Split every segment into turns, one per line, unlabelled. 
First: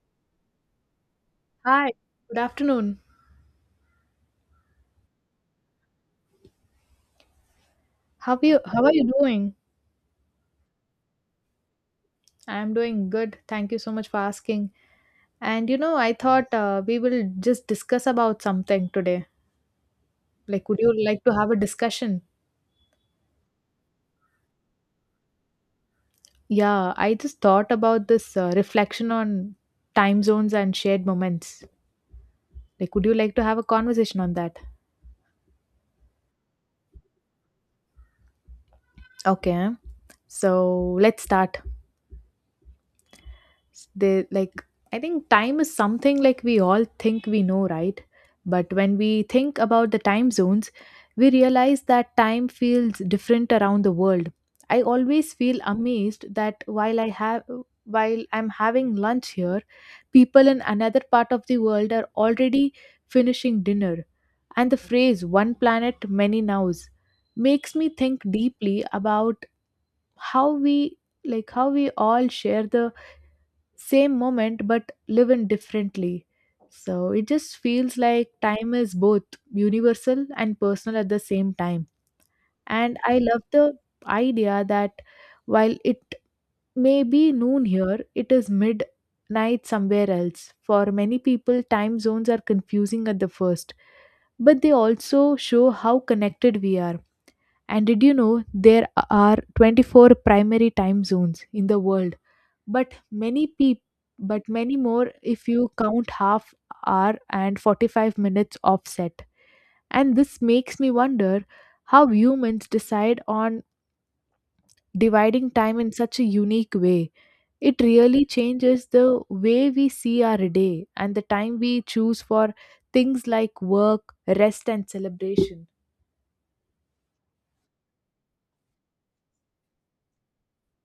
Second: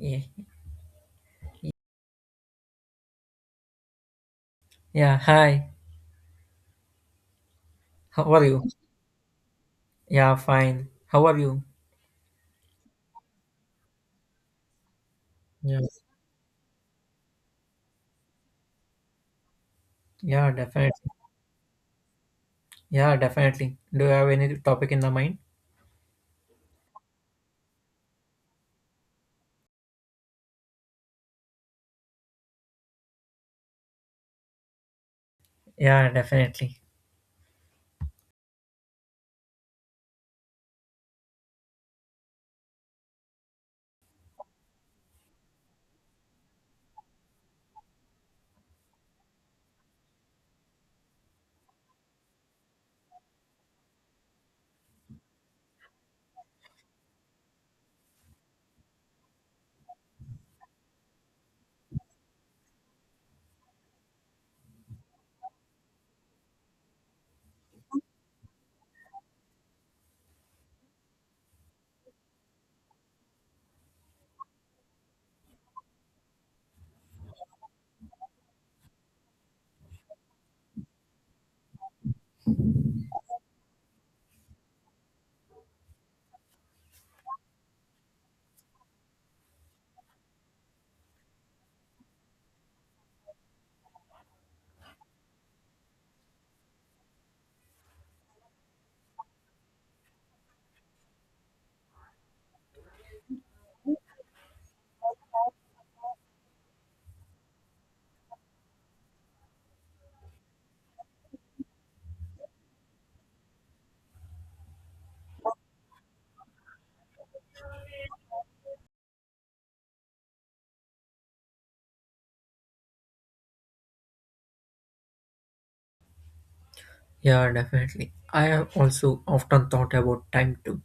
Yeah,
Hi, good afternoon.
yeah. Hi. How are you?
How are you doing?
Yeah, fine. How are you?
I'm doing good. Thank you so much for asking.
Yeah.
I thought we will just discuss about something today.
Yeah,
Like, would
definitely.
you like to have a discussion?
Yeah, definitely. Do you have any topic in the mind?
Yeah, I just thought about this reflection on time zones and shared moments. Like, would you like to have a conversation on that?
Yeah, definitely.
Okay, so let's start. S- they like I think time is something like we all think we know, right? But when we think about the time zones, we realize that time feels different around the world. I always feel amazed that while I'm having lunch here, people in another part of the world are already finishing dinner. And the phrase one planet many nows makes me think deeply about how we how we all share the same moment but live in differently. So it just feels like time is both universal and personal at the same time. And I love the idea that while it may be noon here, it is midnight somewhere else. For many people time zones are confusing at the first, but they also show how connected we are. And did you know there are 24 primary time zones in the world, but many people but many more if you count half hour and 45 minutes offset? And this makes me wonder how humans decide on dividing time in such a unique way. It really changes the way we see our day and the time we choose for things like work, rest and celebration.
Yeah, definitely. I have also often thought about time too,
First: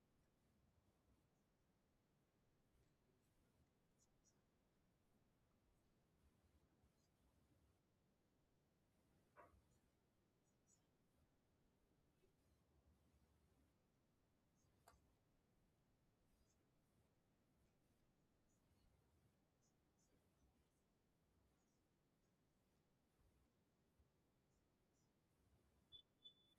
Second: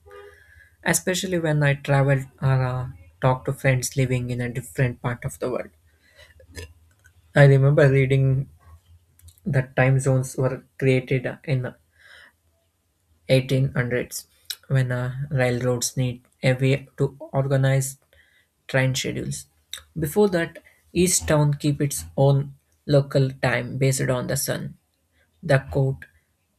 especially when I travel or talk to friends living in a different part of the world. I remember reading that time zones were created in the 1800s when railroads need a way to organize train schedules. Before that, each town keep its own local time based on the sun. The court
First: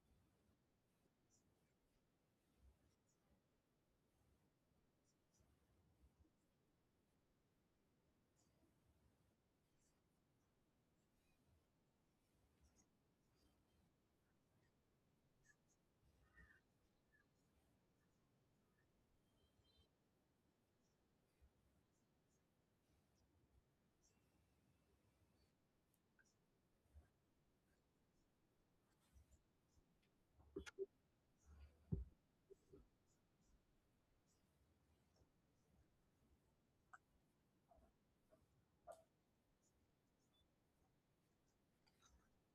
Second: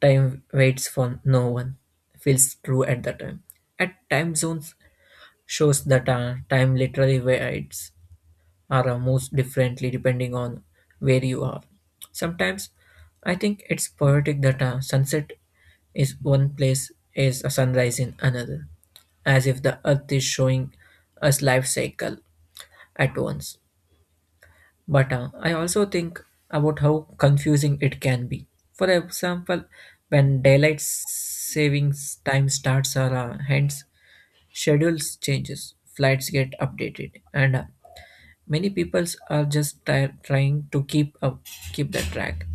time waits for no one feels true at the time. At time zones shows that time literally waits or moves differently depending on where you are. Sometimes I think it's poetic that a sunset is one place is a sunrise in another, as if the earth is showing us life cycle at once. But I also think about how confusing it can be. For example, when daylight savings time starts or hence schedules changes, flights get updated, and many people are just trying to keep up, keep the track.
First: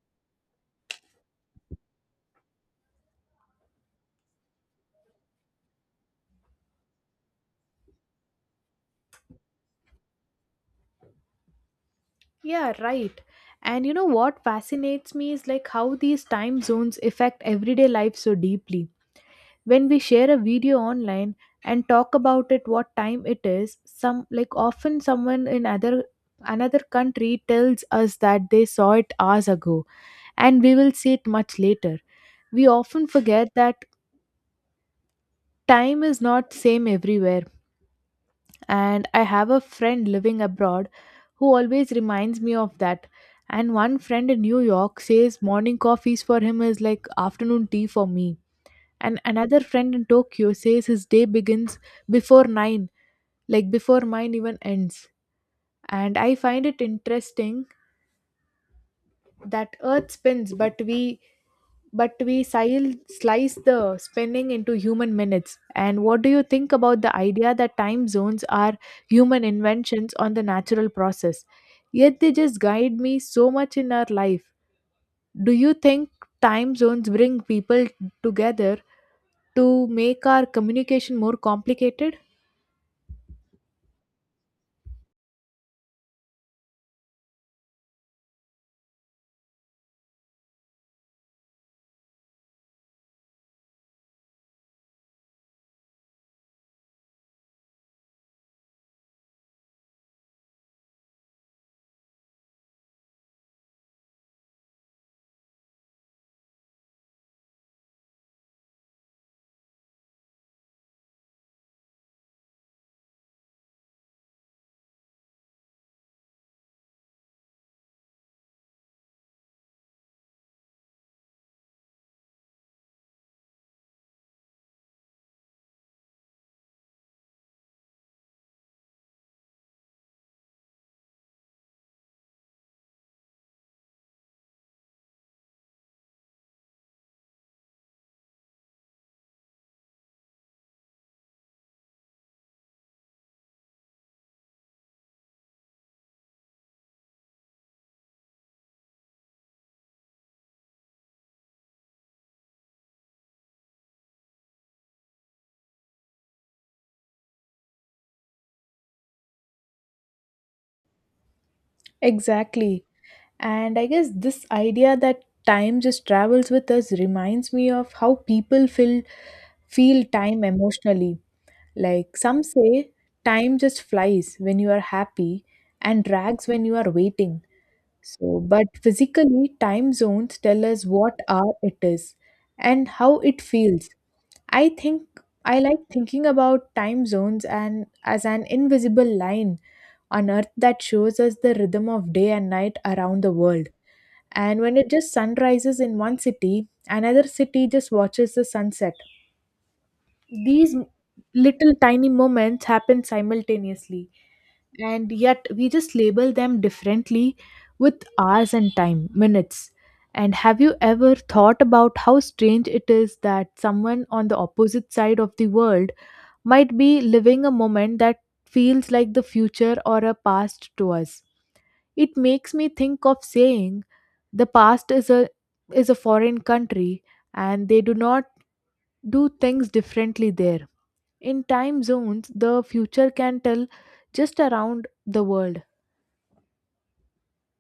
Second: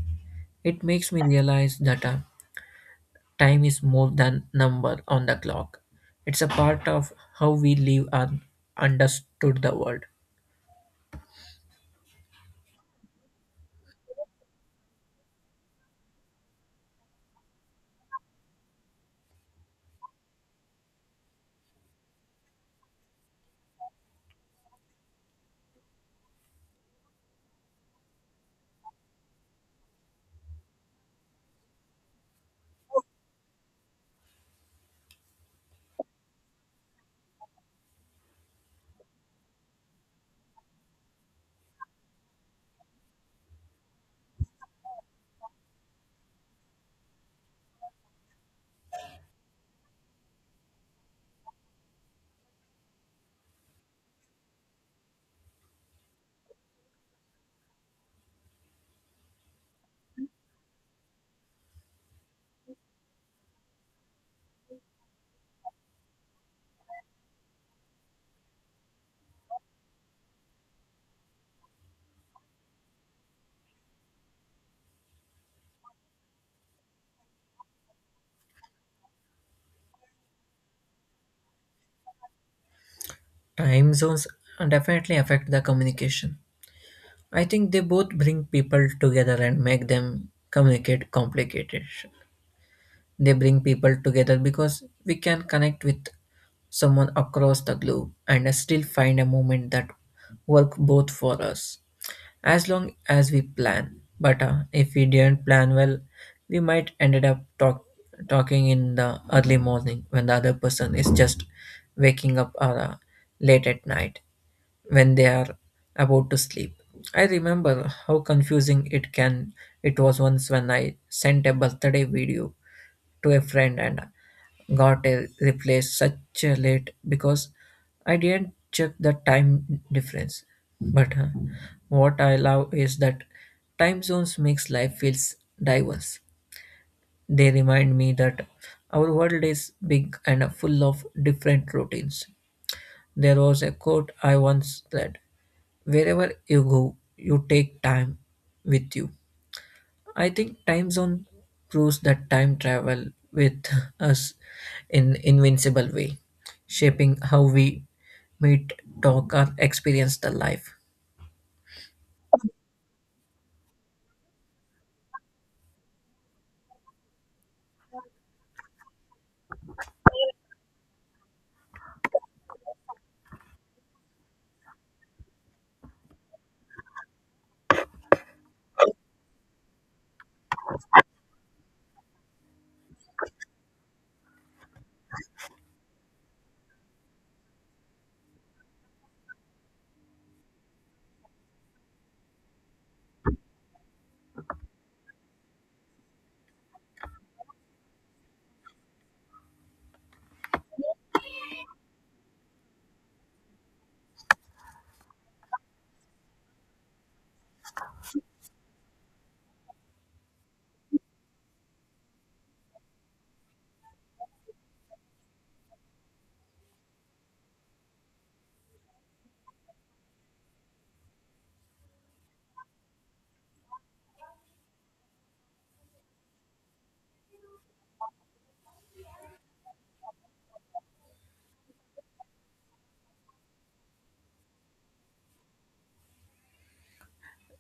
It makes me realize that time is more than number on the clock. It's a part of how we live and understood the world.
Yeah, right. And you know what fascinates me is like how these time zones affect everyday life so deeply. When we share a video online and talk about it what time it is, some like often someone in other another country tells us that they saw it hours ago and we will see it much later. We often forget that time is not same everywhere. And I have a friend living abroad who always reminds me of that. And one friend in New York says morning coffees for him is like afternoon tea for me. And another friend in Tokyo says his day begins before 9, like before mine even ends. And I find it interesting that earth spins but we slice the spinning into human minutes. And what do you think about the idea that time zones are human inventions on the natural process, yet they just guide me so much in our life? Do you think time zones bring people together to make our communication more complicated?
Time zones definitely affect the communication. I think they both bring people together and make them communicate complicated. They bring people together because we can connect with someone across the globe and still find a moment that work both for us as long as we plan. But if we didn't plan well, we might ended up talking in the early morning when the other person is just waking up or late at night when they are about to sleep. I remember how confusing it was once when I sent a birthday video to a friend and got a reply such a late because I didn't check the time difference. But what I love is that time zones makes life feels diverse. They remind me that our world is big and full of different routines. There was a quote I once read, wherever you go, you take time with you. I think time zone proves that time travel with us in invincible way, shaping how we meet, talk, or experience the life.
Exactly. And I guess this idea that time just travels with us reminds me of how people feel time emotionally. Like some say time just flies when you are happy and drags when you are waiting. So but physically time zones tell us what hour it is and how it feels. I think I like thinking about time zones and as an invisible line on earth that shows us the rhythm of day and night around the world. And when it just sun rises in one city, another city just watches the sunset. These little tiny moments happen simultaneously, and yet we just label them differently with hours and time minutes. And have you ever thought about how strange it is that someone on the opposite side of the world might be living a moment that feels like the future or a past to us? It makes me think of saying the past is a foreign country and they do not do things differently there. In time zones, the future can tell just around the world.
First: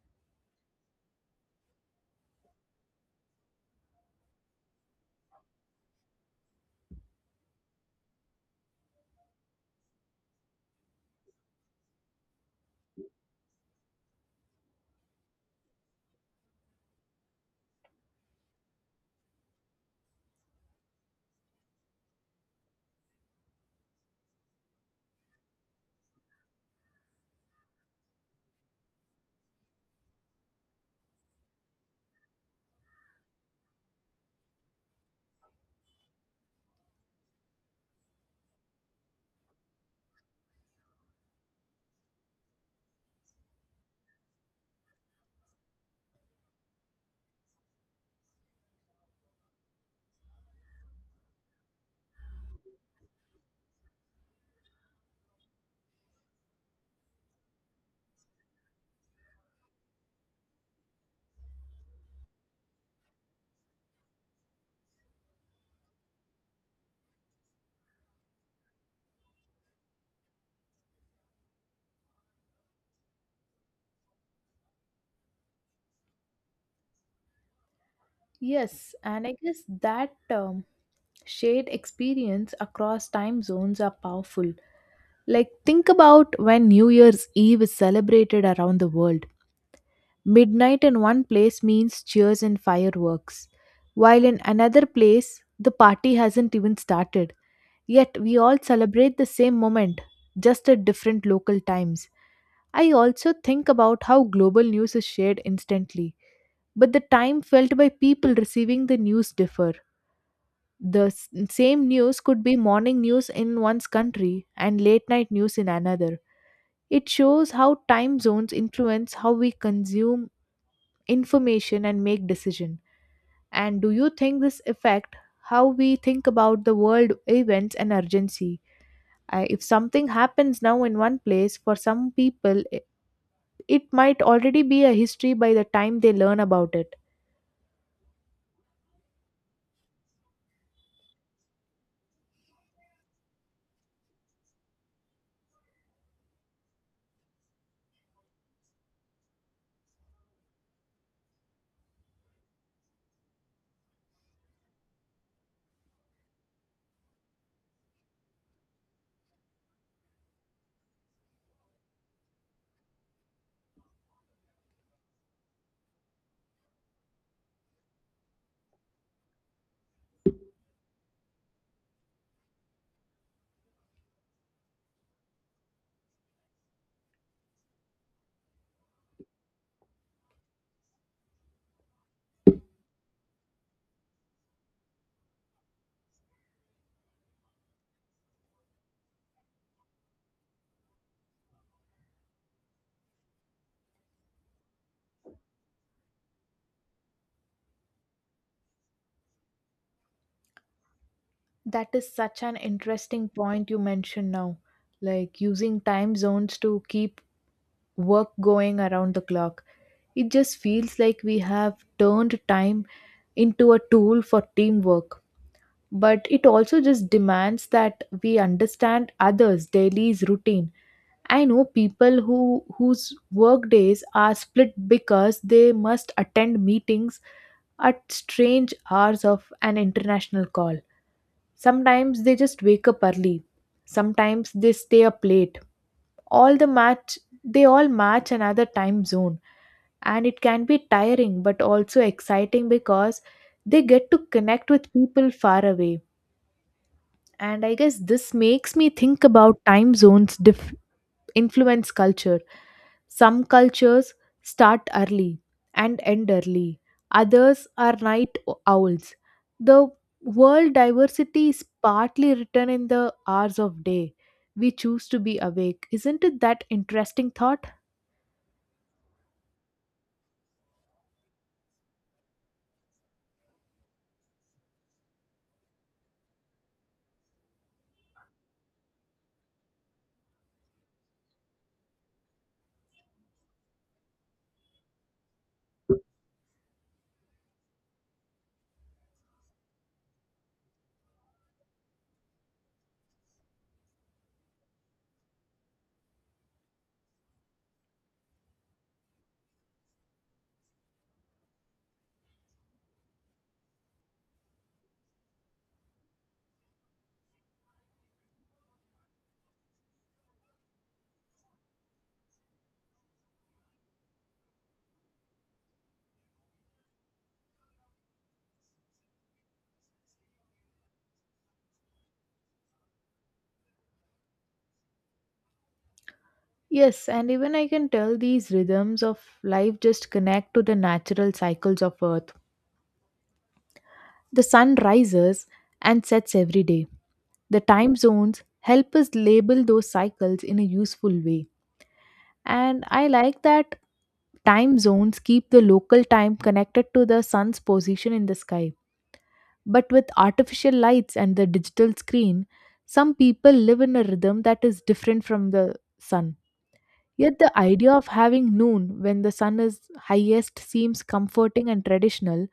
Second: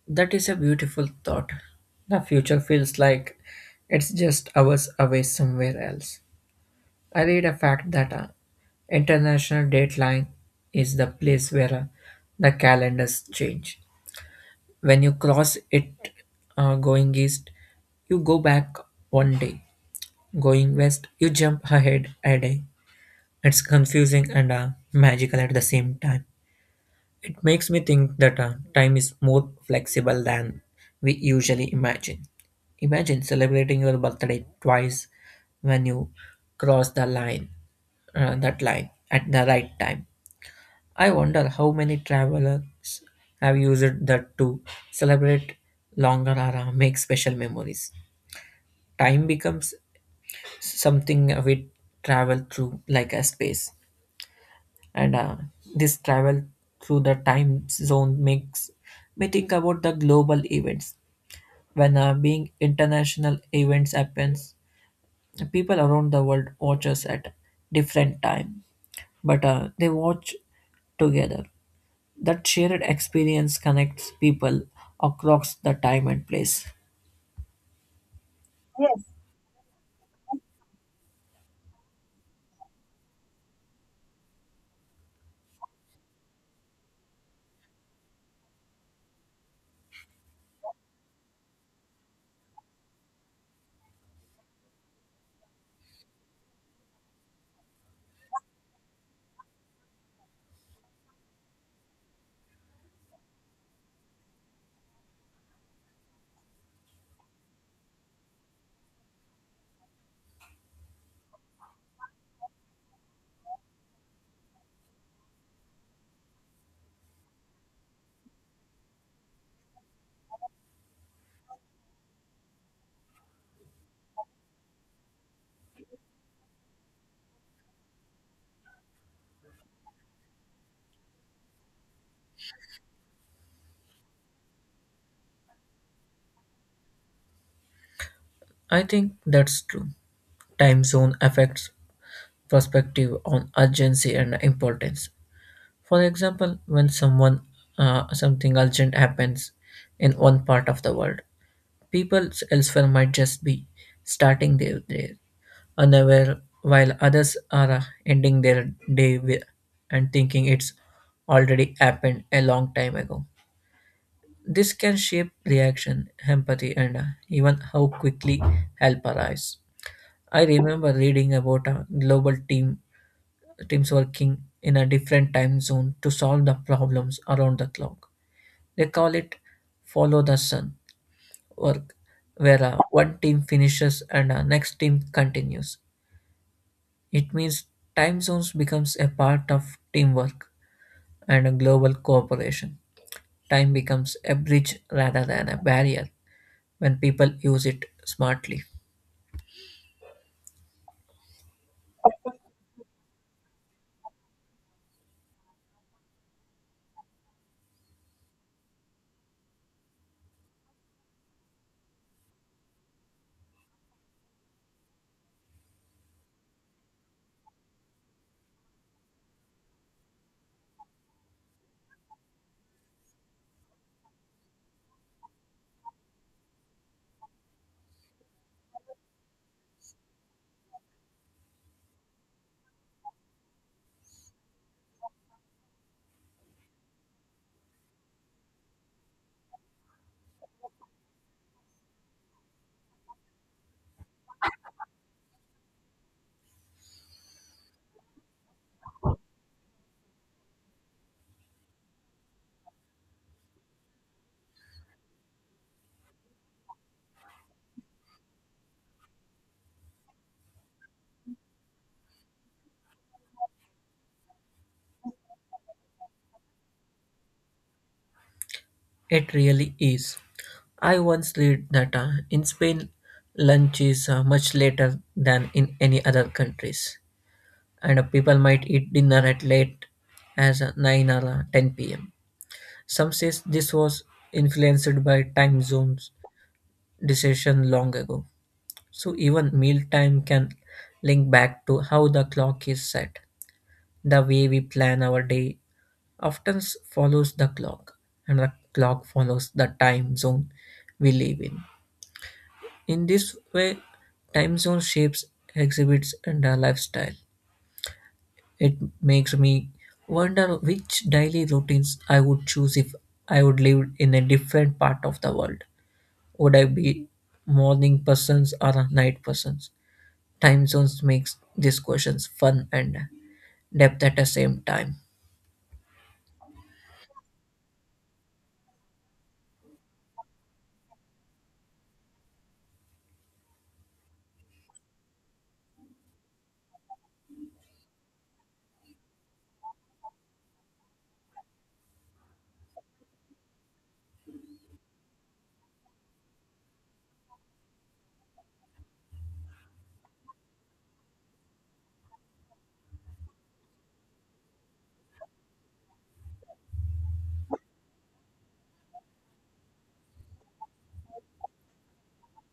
That is a beautiful thought. The future feels like it's just hours away somewhere else. I read a fact that international dateline is the place where the calendars change. When you cross it, going east, you go back one day. Going west, you jump ahead a day. It's confusing and magical at the same time. It makes me think that time is more flexible than we usually imagine. Imagine celebrating your birthday twice when you cross the line, that line at the right time. I wonder how many travelers have used that to celebrate longer or make special memories. Time becomes something we travel through like a space, and this travel through the time zone makes me think about the global events. When being international events happens, people around the world watch us at different time, but they watch together. That shared experience connects people across the time and place.
Yes, and I guess that shared experience across time zones are powerful. Like, think about when New Year's Eve is celebrated around the world. Midnight in one place means cheers and fireworks, while in another place, the party hasn't even started. Yet we all celebrate the same moment, just at different local times. I also think about how global news is shared instantly, but the time felt by people receiving the news differ. The same news could be morning news in one's country and late night news in another. It shows how time zones influence how we consume information and make decision. And do you think this affect how we think about the world events and urgency? I, if something happens now in one place, for some people it might already be a history by the time they learn about it.
I think that's true. Time zone affects perspective on urgency and importance. For example, when someone something urgent happens in one part of the world, people elsewhere might just be starting their day, unaware, while others are ending their day with, and thinking it's already happened a long time ago. This can shape reaction, empathy, and even how quickly help arrives. I remember reading about a global team teams working in a different time zone to solve the problems around the clock. They call it follow the sun work, where one team finishes and the next team continues. It means time zones becomes a part of teamwork and a global cooperation. Time becomes a bridge rather than a barrier when people use it smartly.
That is such an interesting point you mentioned now, like using time zones to keep work going around the clock. It just feels like we have turned time into a tool for teamwork, but it also just demands that we understand others daily's routine. I know people whose work days are split because they must attend meetings at strange hours of an international call. Sometimes they just wake up early, sometimes they stay up late, all the match they all match another time zone. And it can be tiring but also exciting because they get to connect with people far away. And I guess this makes me think about time zones influence culture. Some cultures start early and end early, others are night owls. The world diversity is partly written in the hours of day we choose to be awake. Isn't it that interesting thought?
It really is. I once read that in Spain, lunch is much later than in any other countries, and people might eat dinner at late as 9 or 10 p.m. Some says this was influenced by time zones decision long ago. So even meal time can link back to how the clock is set, the way we plan our day, follows the clock, and the clock follows the time zone we live in. In this way, time zone shapes exhibits and our lifestyle. It makes me wonder which daily routines I would choose if I would live in a different part of the world. Would I be morning persons or a night persons? Time zones makes these questions fun and depth at the same time.
Yes, and even I can tell these rhythms of life just connect to the natural cycles of earth. The sun rises and sets every day. The time zones help us label those cycles in a useful way. And I like that time zones keep the local time connected to the sun's position in the sky. But with artificial lights and the digital screen, some people live in a rhythm that is different from the sun. Yet the idea of having noon when the sun is highest seems comforting and traditional.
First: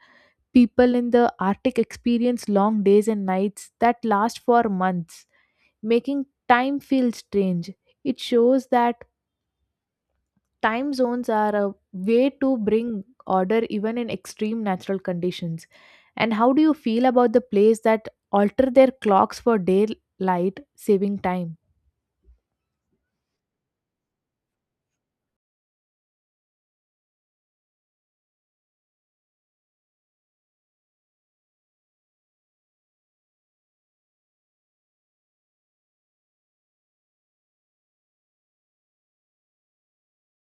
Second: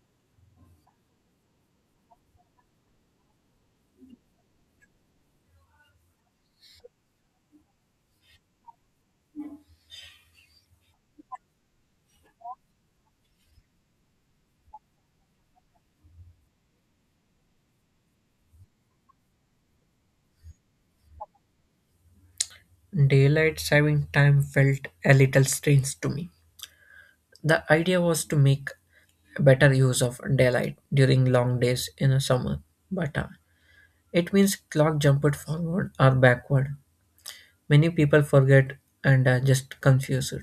People in the Arctic experience long days and nights that last for months, making time feel strange. It shows that time zones are a way to bring order even in extreme natural conditions. And how do you feel about the place that alter their clocks for daylight saving time?
Daylight saving time felt a little strange to me. The idea was to make better use of daylight during long days in the summer, but it means clock jumped forward or backward. Many people forget and are just confused.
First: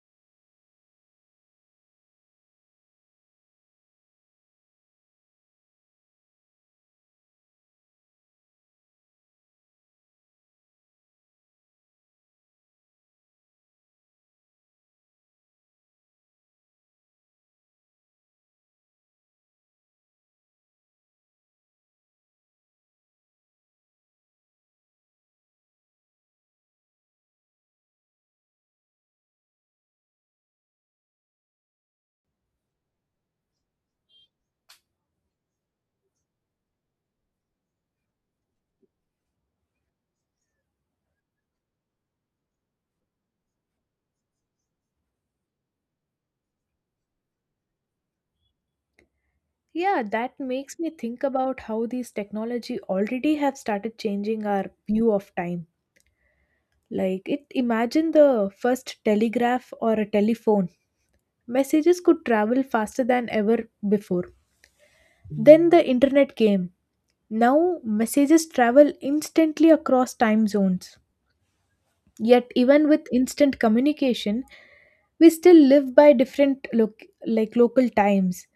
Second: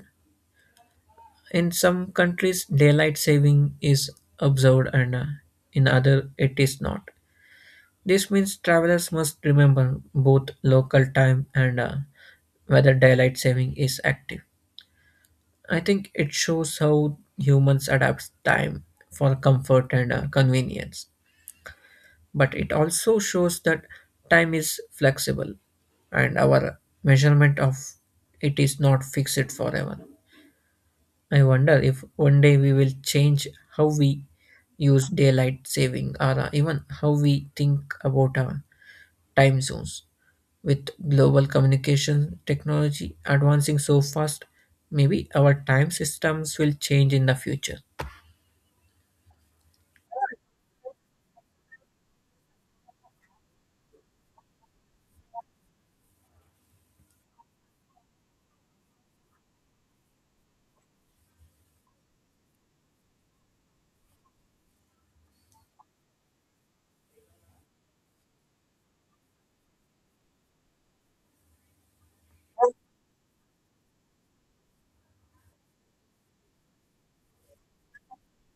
In some countries, daylight saving is observed, and in other, it is not. This means travelers must remember both local time and whether daylight saving is active. I think it shows how humans adapt time for comfort and convenience. But it also shows that time is flexible and our measurement of it is not fixed forever. I wonder if one day we will change how we use daylight saving or even how we think about our time zones. With global communication technology advancing so fast, maybe our time systems will change in the future.
Yeah, that makes me think about how these technology already have started changing our view of time. Like it Imagine the first telegraph or a telephone. Messages could travel faster than ever before. Then the internet came. Now messages travel instantly across time zones. Yet even with instant communication, we still live by different local times.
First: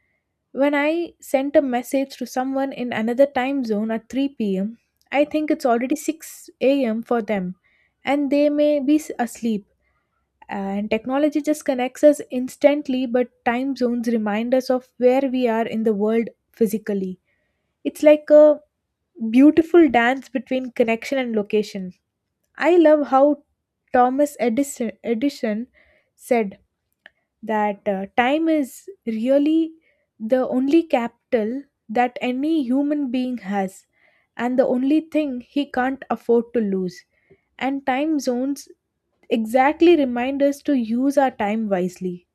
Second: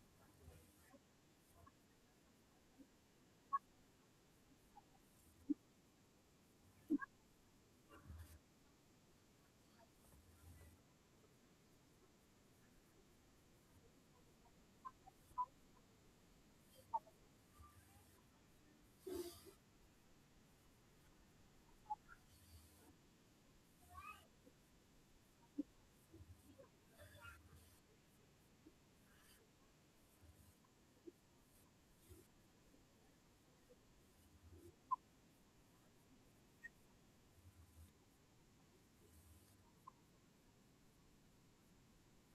When I sent a message to someone in another time zone at 3 p.m., I think it's already 6 a.m. for them and they may be asleep. And technology just connects us instantly, but time zones remind us of where we are in the world physically. It's like a beautiful dance between connection and location. I love how Thomas Edison said that time is really the only capital that any human being has and the only thing he can't afford to lose. And time zones exactly remind us to use our time wisely.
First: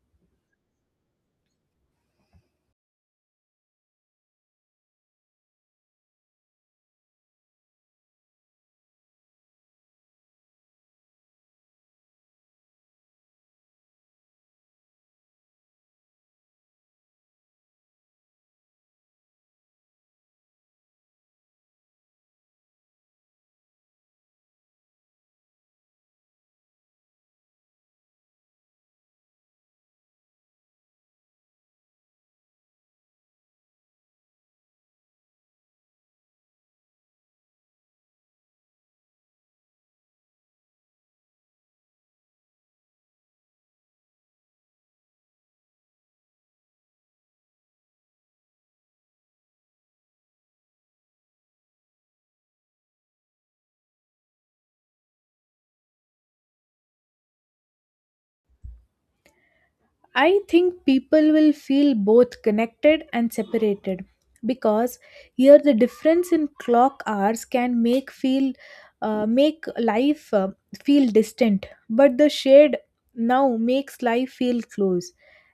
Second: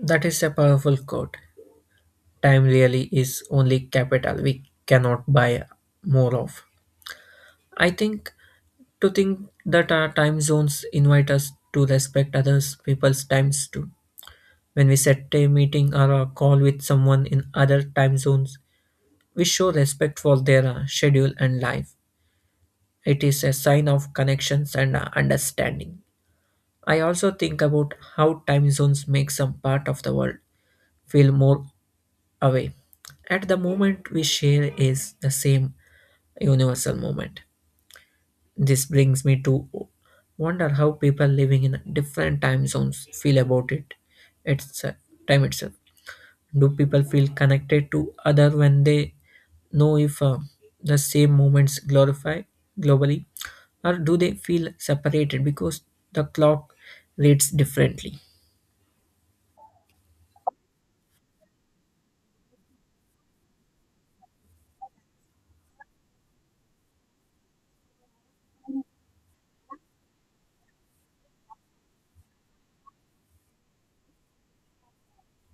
That is a powerful quote. Time really is only capital we cannot buy more of. I think that our time zones invite us to respect others people's times too. When we set a meeting or a call with someone in other time zones, we show respect for their schedule and life. It is a sign of connections and understanding. I also think about how time zones make some part of the world feel more away. At the moment we share is the same universal moment. This brings me to wonder how people living in different time zones feel about it. It's time itself. Do people feel connected to other when they know if the same moments glorify globally, or do they feel separated because the clock reads differently?
I think people will feel both connected and separated because here the difference in clock hours can make life feel distant, but the shade now makes life feel close.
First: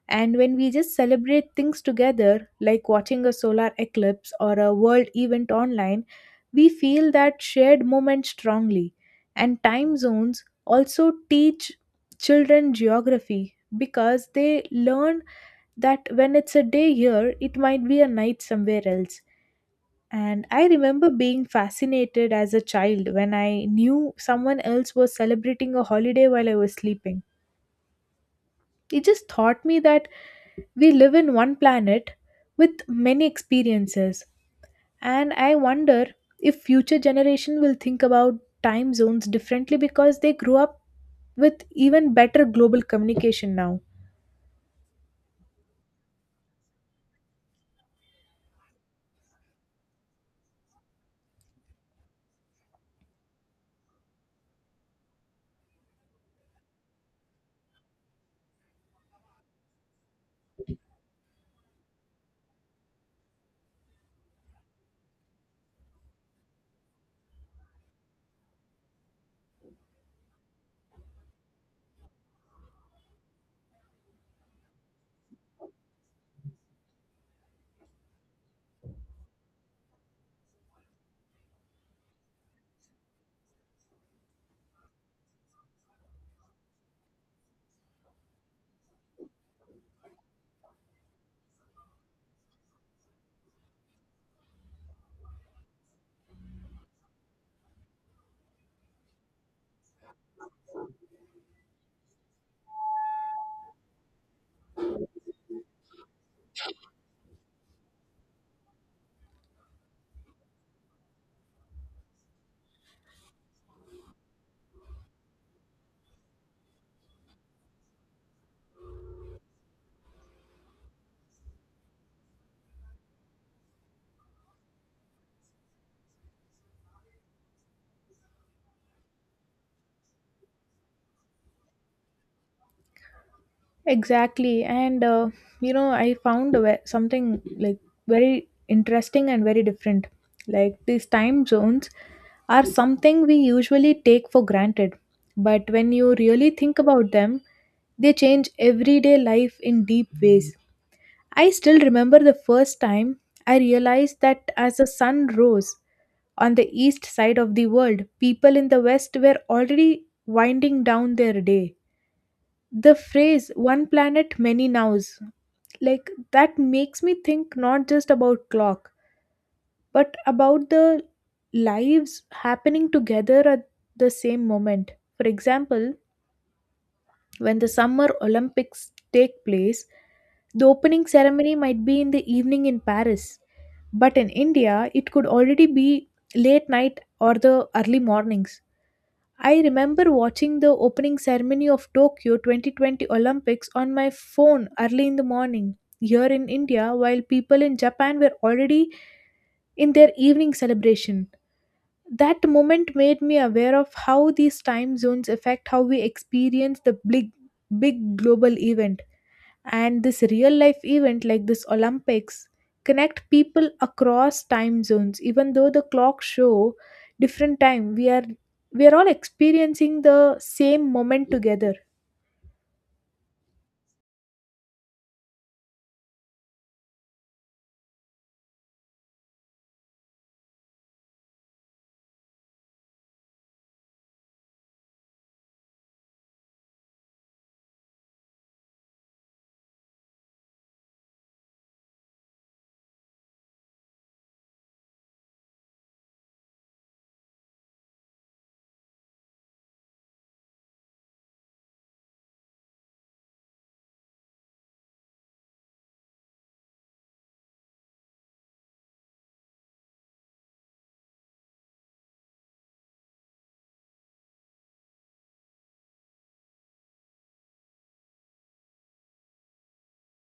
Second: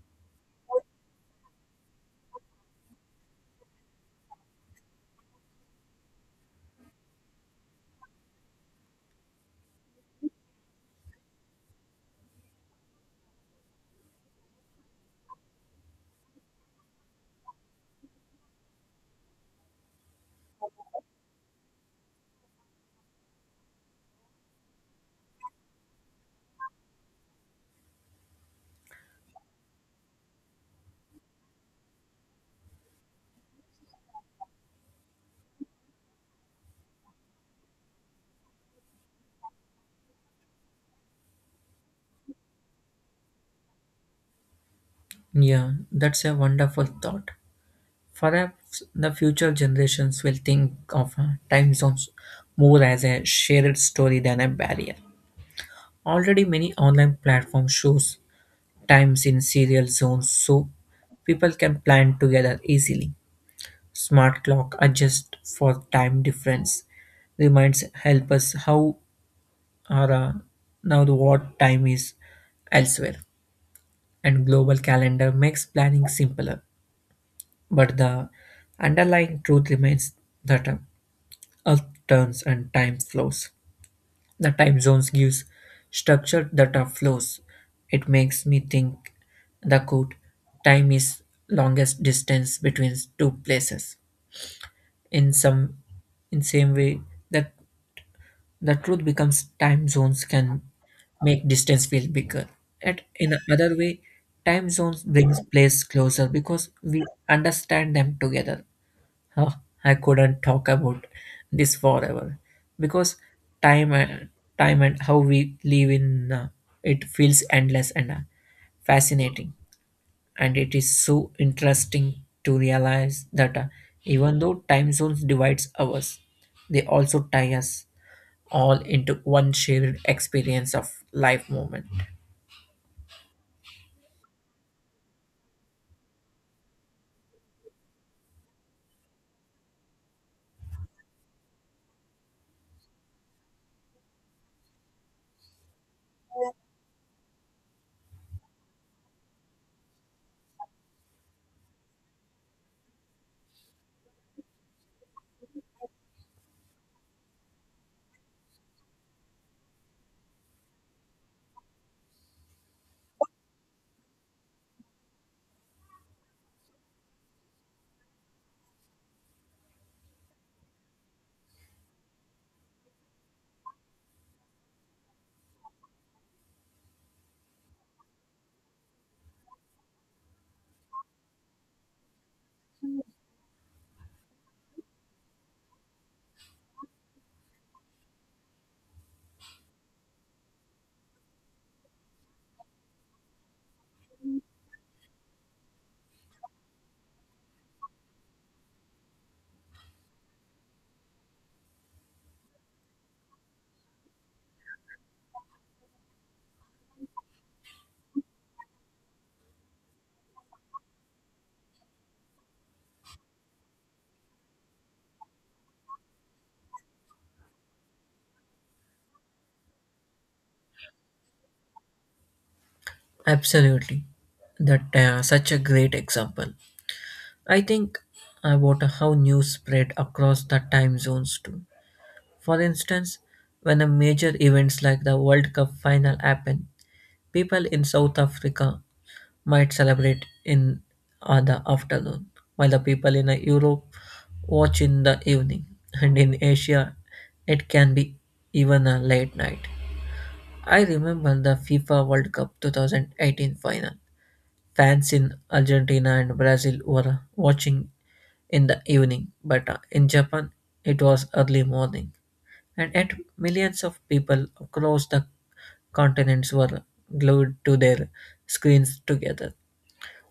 And when we just celebrate things together, like watching a solar eclipse or a world event online, we feel that shared moment strongly. And time zones also teach children geography because they learn that when it's a day here, it might be a night somewhere else. And I remember being fascinated as a child when I knew someone else was celebrating a holiday while I was sleeping. It just taught me that we live in one planet with many experiences. And I wonder if future generation will think about time zones differently because they grew up with even better global communication now.
Yeah, that's a wonderful thought. Perhaps the future generations will think of time zones more as a shared story than a barrier. Already many online platforms shows times in serial zones so people can plan together easily. Smart clock adjust for time difference reminds help us how or now the what time is elsewhere, and global calendar makes planning simpler, but the underlying truth remains that Earth turns and time flows. The time zones gives structure that are flows. It makes me think the quote, time is longest distance between two places. In some in same way that the truth becomes time zones can make distance feel bigger. And in another way, time zones brings place closer because we understand them together. Huh! I couldn't talk about this forever because time and time and how we live in, it feels endless and fascinating, and it is so interesting to realize that even though time zones divides us, they also tie us all into one shared experience of life moment.
Exactly. You know, I found a something like very interesting and very different. Like these time zones are something we usually take for granted. But when you really think about them, they change everyday life in deep ways. I still remember the first time I realized that as the sun rose on the east side of the world, people in the west were already winding down their day. The phrase one planet, many nows, like that makes me think not just about clock, but about the lives happening together at the same moment. For example, when the Summer Olympics take place, the opening ceremony might be in the evening in Paris, but in India, it could already be late night or the early mornings. I remember watching the opening ceremony of Tokyo 2020 Olympics on my phone early in the morning here in India while people in Japan were already in their evening celebration. That moment made me aware of how these time zones affect how we experience the big, big global event. And this real life event, like this Olympics, connect people across time zones. Even though the clocks show different time, we are all experiencing the same moment together.
Absolutely. That Such a great example. I think about how news spread across the time zones too. For instance, when a major events like the World Cup final happen, people in South Africa might celebrate in the afternoon, while the people in Europe watch in the evening, and in Asia, it can be even a late night. I remember the FIFA World Cup 2018 final. Fans in Argentina and Brazil were watching in the evening, but in Japan, it was early morning. And yet, millions of people across the continents were glued to their screens together.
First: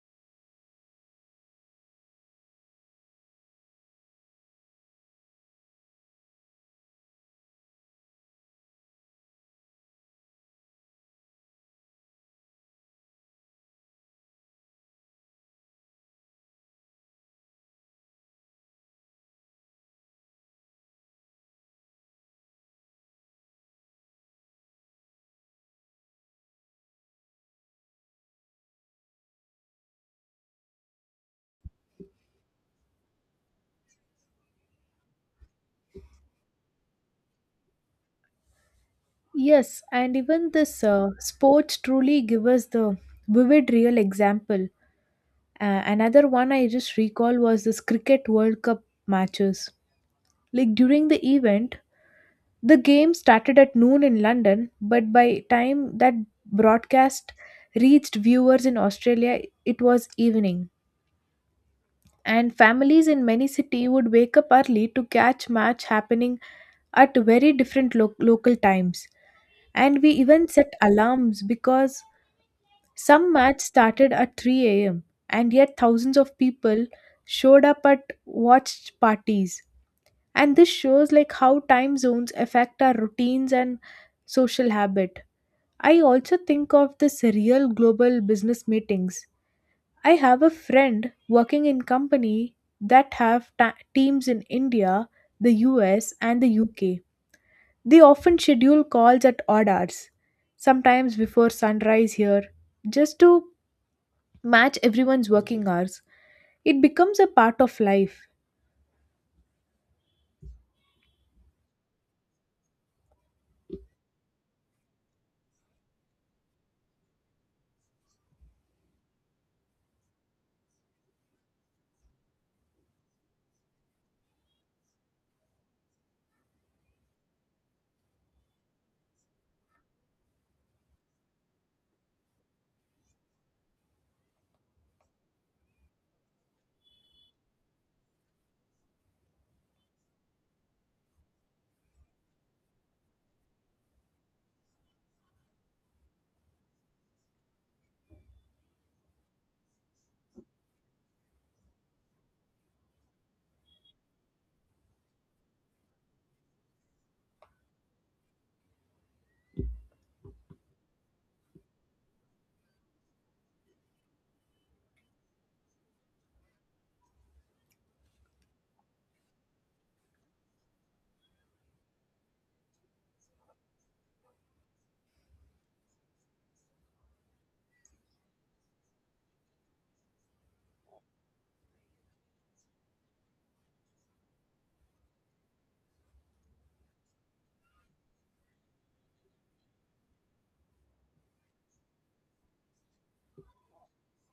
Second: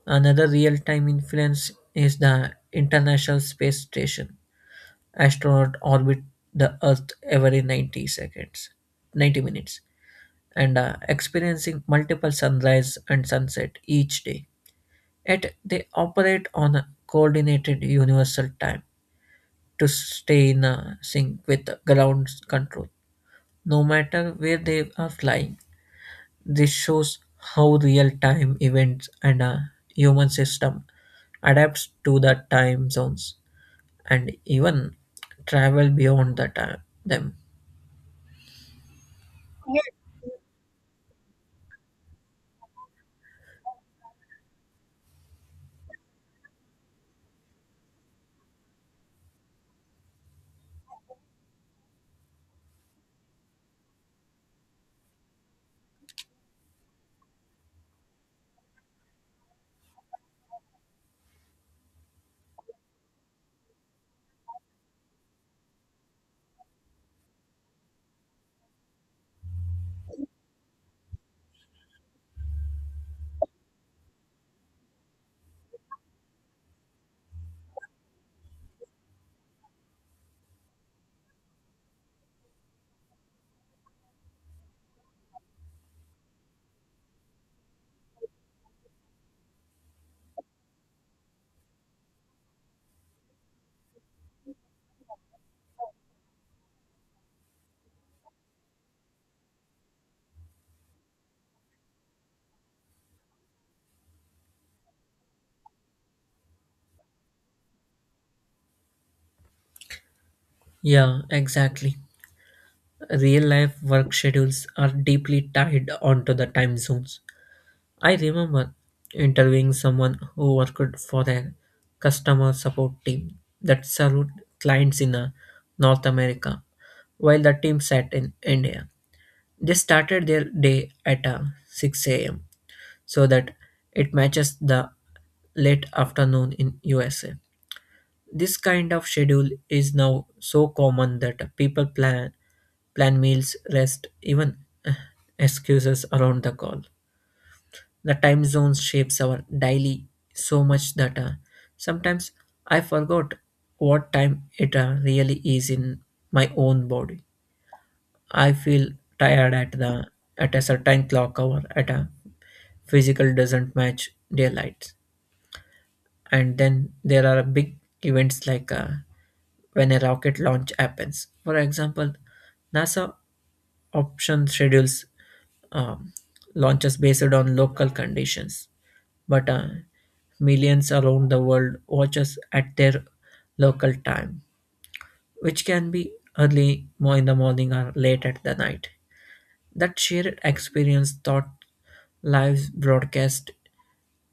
Another real time influence is the International Space Station. Astronauts orbit the Earth every 90 minutes, and are experiencing multiple sunrise and sunset each day. Yet, they operate on a coordinated universal time to stay in a sync with ground control. No matter where they are flying, this shows how real time events and a human system adapts to the time zones and even travel beyond the time them.
Yes, and even this sports truly give us the vivid real example. Another one I just recall was this Cricket World Cup matches. Like during the event, the game started at noon in London, but by time that broadcast reached viewers in Australia, it was evening. And families in many cities would wake up early to catch match happening at very different local times, and we even set alarms because some match started at 3 a.m., and yet thousands of people showed up at watch parties. And this shows like how time zones affect our routines and social habit. I also think of this real global business meetings. I have a friend working in company that have teams in India, the US, and the UK. They often schedule calls at odd hours, sometimes before sunrise here, just to match everyone's working hours. It becomes a part of life.
Yeah, exactly. Real life work schedules are deeply tied onto the time zones. I remember interviewing someone who worked for a customer support team that served clients in North America while the team sat in India. They started their day at 6 a.m. so that it matches the late afternoon in USA. This kind of schedule is now so common that people plan meals, rest, even uh, excuses around the call. The time zone shapes our daily so much that sometimes I forgot what time it really is in my own body. I feel tired at the at a certain clock hour at a physical doesn't match daylight. And then there are big events like when a rocket launch happens. For example, NASA option schedules um, launches based on local conditions, but millions around the world watches at their local time, which can be in the morning or late at the night. That shared experience taught live broadcast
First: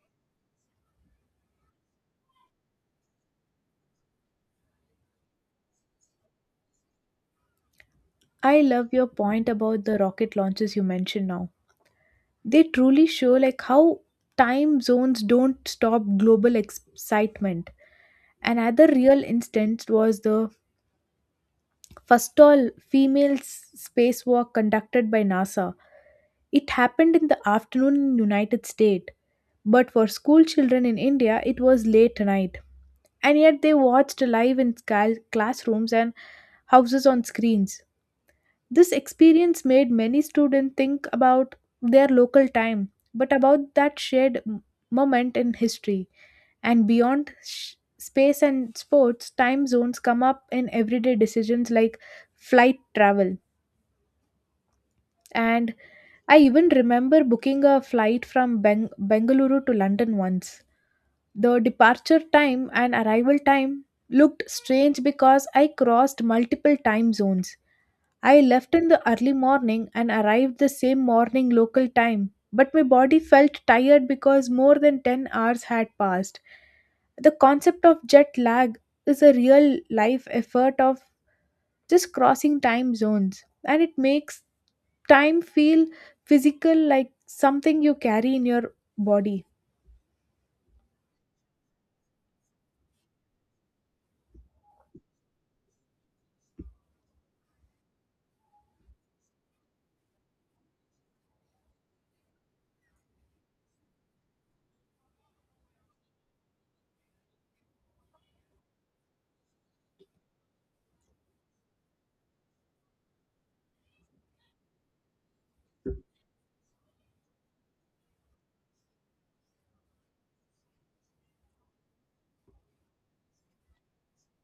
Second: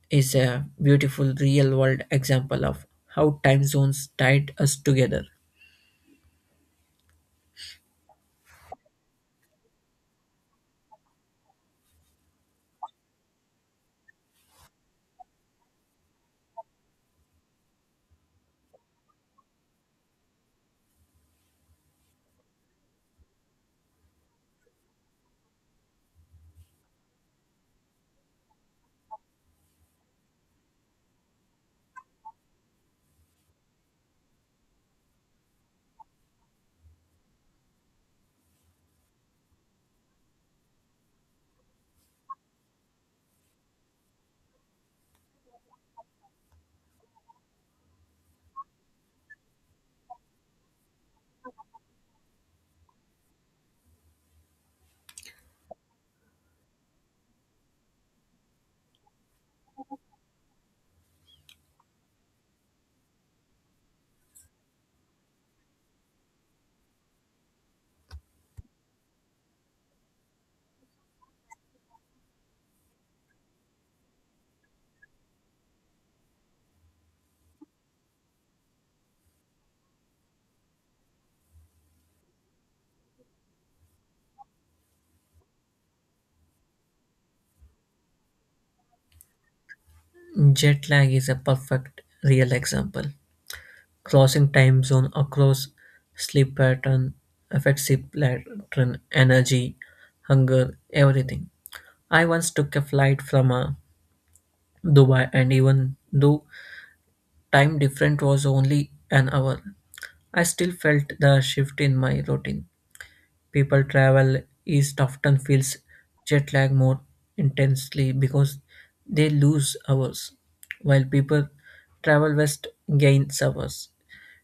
is a beautiful real world example of how time zones tied us together.
I love your point about the rocket launches you mentioned now. They truly show like how time zones don't stop global excitement. Another real instance was the first all female spacewalk conducted by NASA. It happened in the afternoon in United States, but for school children in India it was late night, and yet they watched live in classrooms and houses on screens. This experience made many students think about their local time, but about that shared moment in history. And beyond space and sports, time zones come up in everyday decisions like flight travel and I even remember booking a flight from Bengaluru to London once. The departure time and arrival time looked strange because I crossed multiple time zones. I left in the early morning and arrived the same morning local time, but my body felt tired because more than 10 hours had passed. The concept of jet lag is a real life effort of just crossing time zones, and it makes time feel physical like something you carry in your body.
Jet lag is a perfect real example. Crossing time zone across sleep pattern affects sleep pattern, energy, hunger, everything. I once took a flight from Dubai and even though time difference was only an hour, I still felt the shift in my routine. People travel east often feels jet lag more intensely because they lose hours, while people travel west gains hours.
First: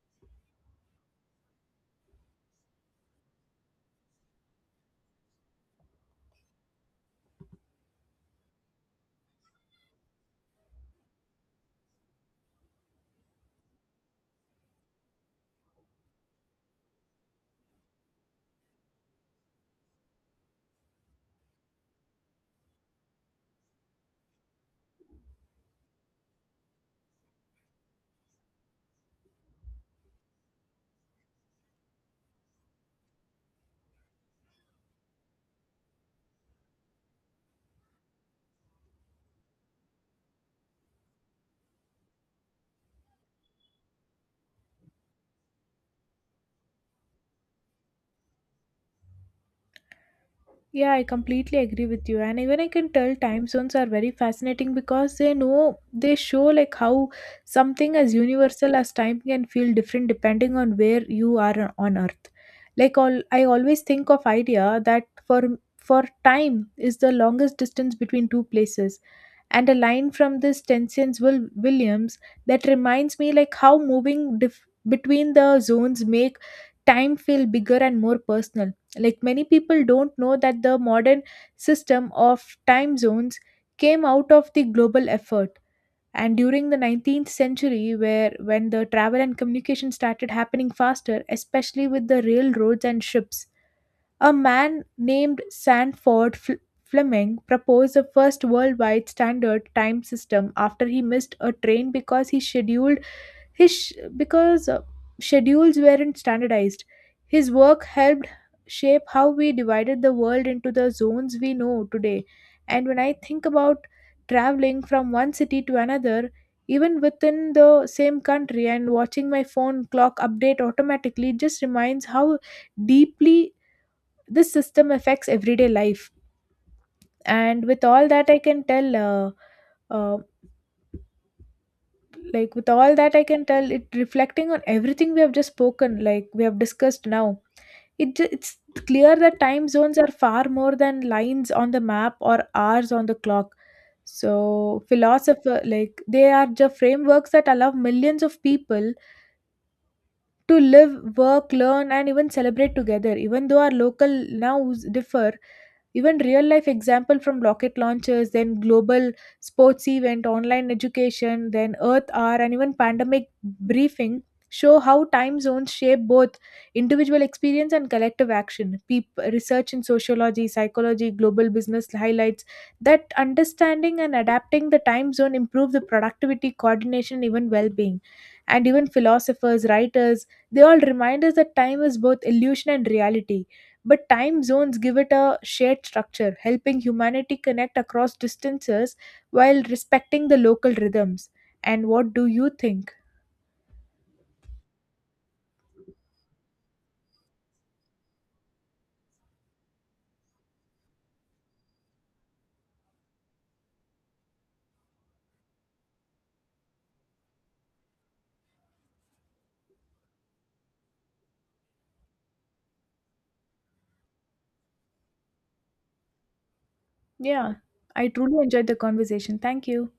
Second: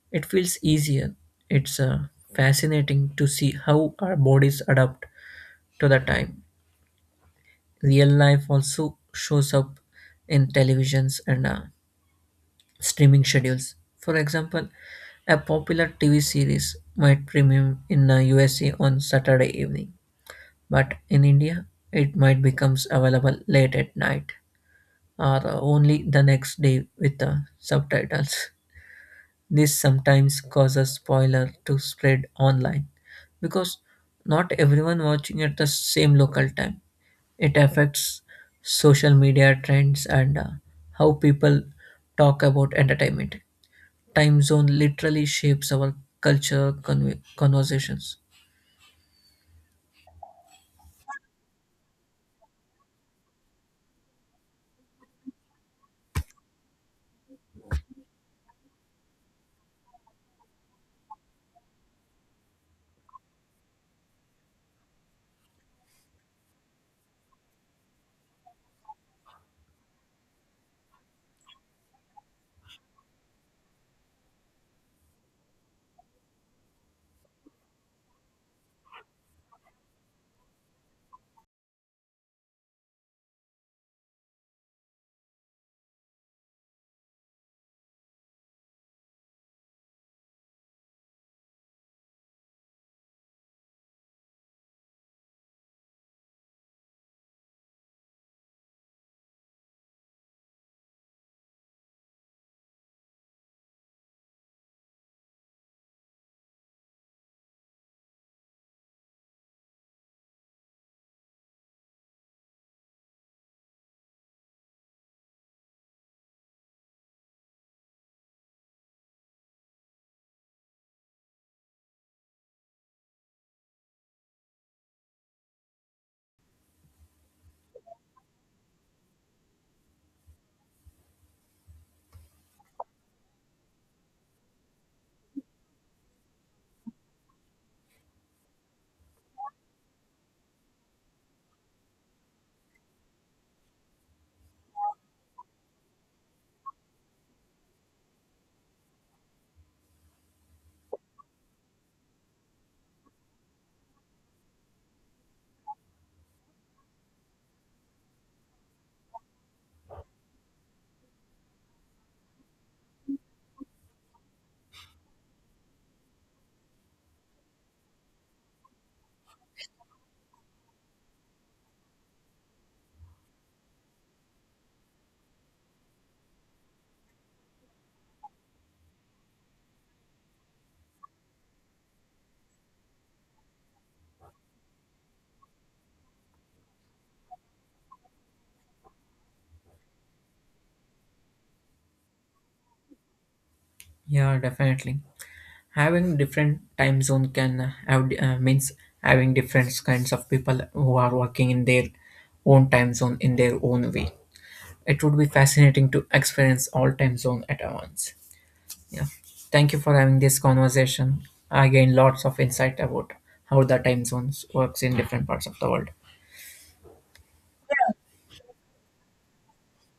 It feels easier. It's fascinating to see how our bodies adapt to the time. Real life also shows up in televisions and streaming schedules. For example, a popular TV series might premiere in the USA on Saturday evening, but in India it might becomes available late at night or only the next day with the subtitles. This sometimes causes spoiler to spread online because not everyone watching at the same local time. It affects social media trends and how people talk about entertainment. Time zone literally shapes our culture conversations.
Yeah, I completely agree with you, and even I can tell time zones are very fascinating because they know they show like how something as universal as time can feel different depending on where you are on earth. Like all I always think of idea that for time is the longest distance between two places, and a line from this Tenson's Will Williams that reminds me like how moving between the zones make time feel bigger and more personal. Like many people don't know that the modern system of time zones came out of the global effort and during the 19th century where when the travel and communication started happening faster especially with the railroads and ships. A man named Sandford Fleming proposed the first worldwide standard time system after he missed a train because he scheduled his sh- because schedules weren't standardized. His work helped shape how we divided the world into the zones we know today. And when I think about traveling from one city to another, even within the same country and watching my phone clock update automatically just reminds how deeply this system affects everyday life. And with all that I can tell uh, like with all that I can tell it reflecting on everything we have just spoken, like we have discussed now, it's clear that time zones are far more than lines on the map or hours on the clock. So philosopher like they are the frameworks that allow millions of people to live, work, learn, and even celebrate together, even though our local nows differ. Even real life example from rocket launches, then global sports event, online education, then Earth Hour, and even pandemic briefing show how time zones shape both individual experience and collective action. Research in sociology, psychology, global business highlights that understanding and adapting the time zone improve the productivity, coordination, even well-being. And even philosophers, writers, they all remind us that time is both illusion and reality, but time zones give it a shared structure, helping humanity connect across distances while respecting the local rhythms. And what do you think?
Yeah, definitely. Having different time zone can have means having different kinds of people who are working in their own time zone in their own way. It would be fascinating to experience all time zone at once. Yeah, thank you for having this conversation. I gained lots of insight about how the time zones works in different parts of the world.
Yeah, I truly enjoyed the conversation. Thank you.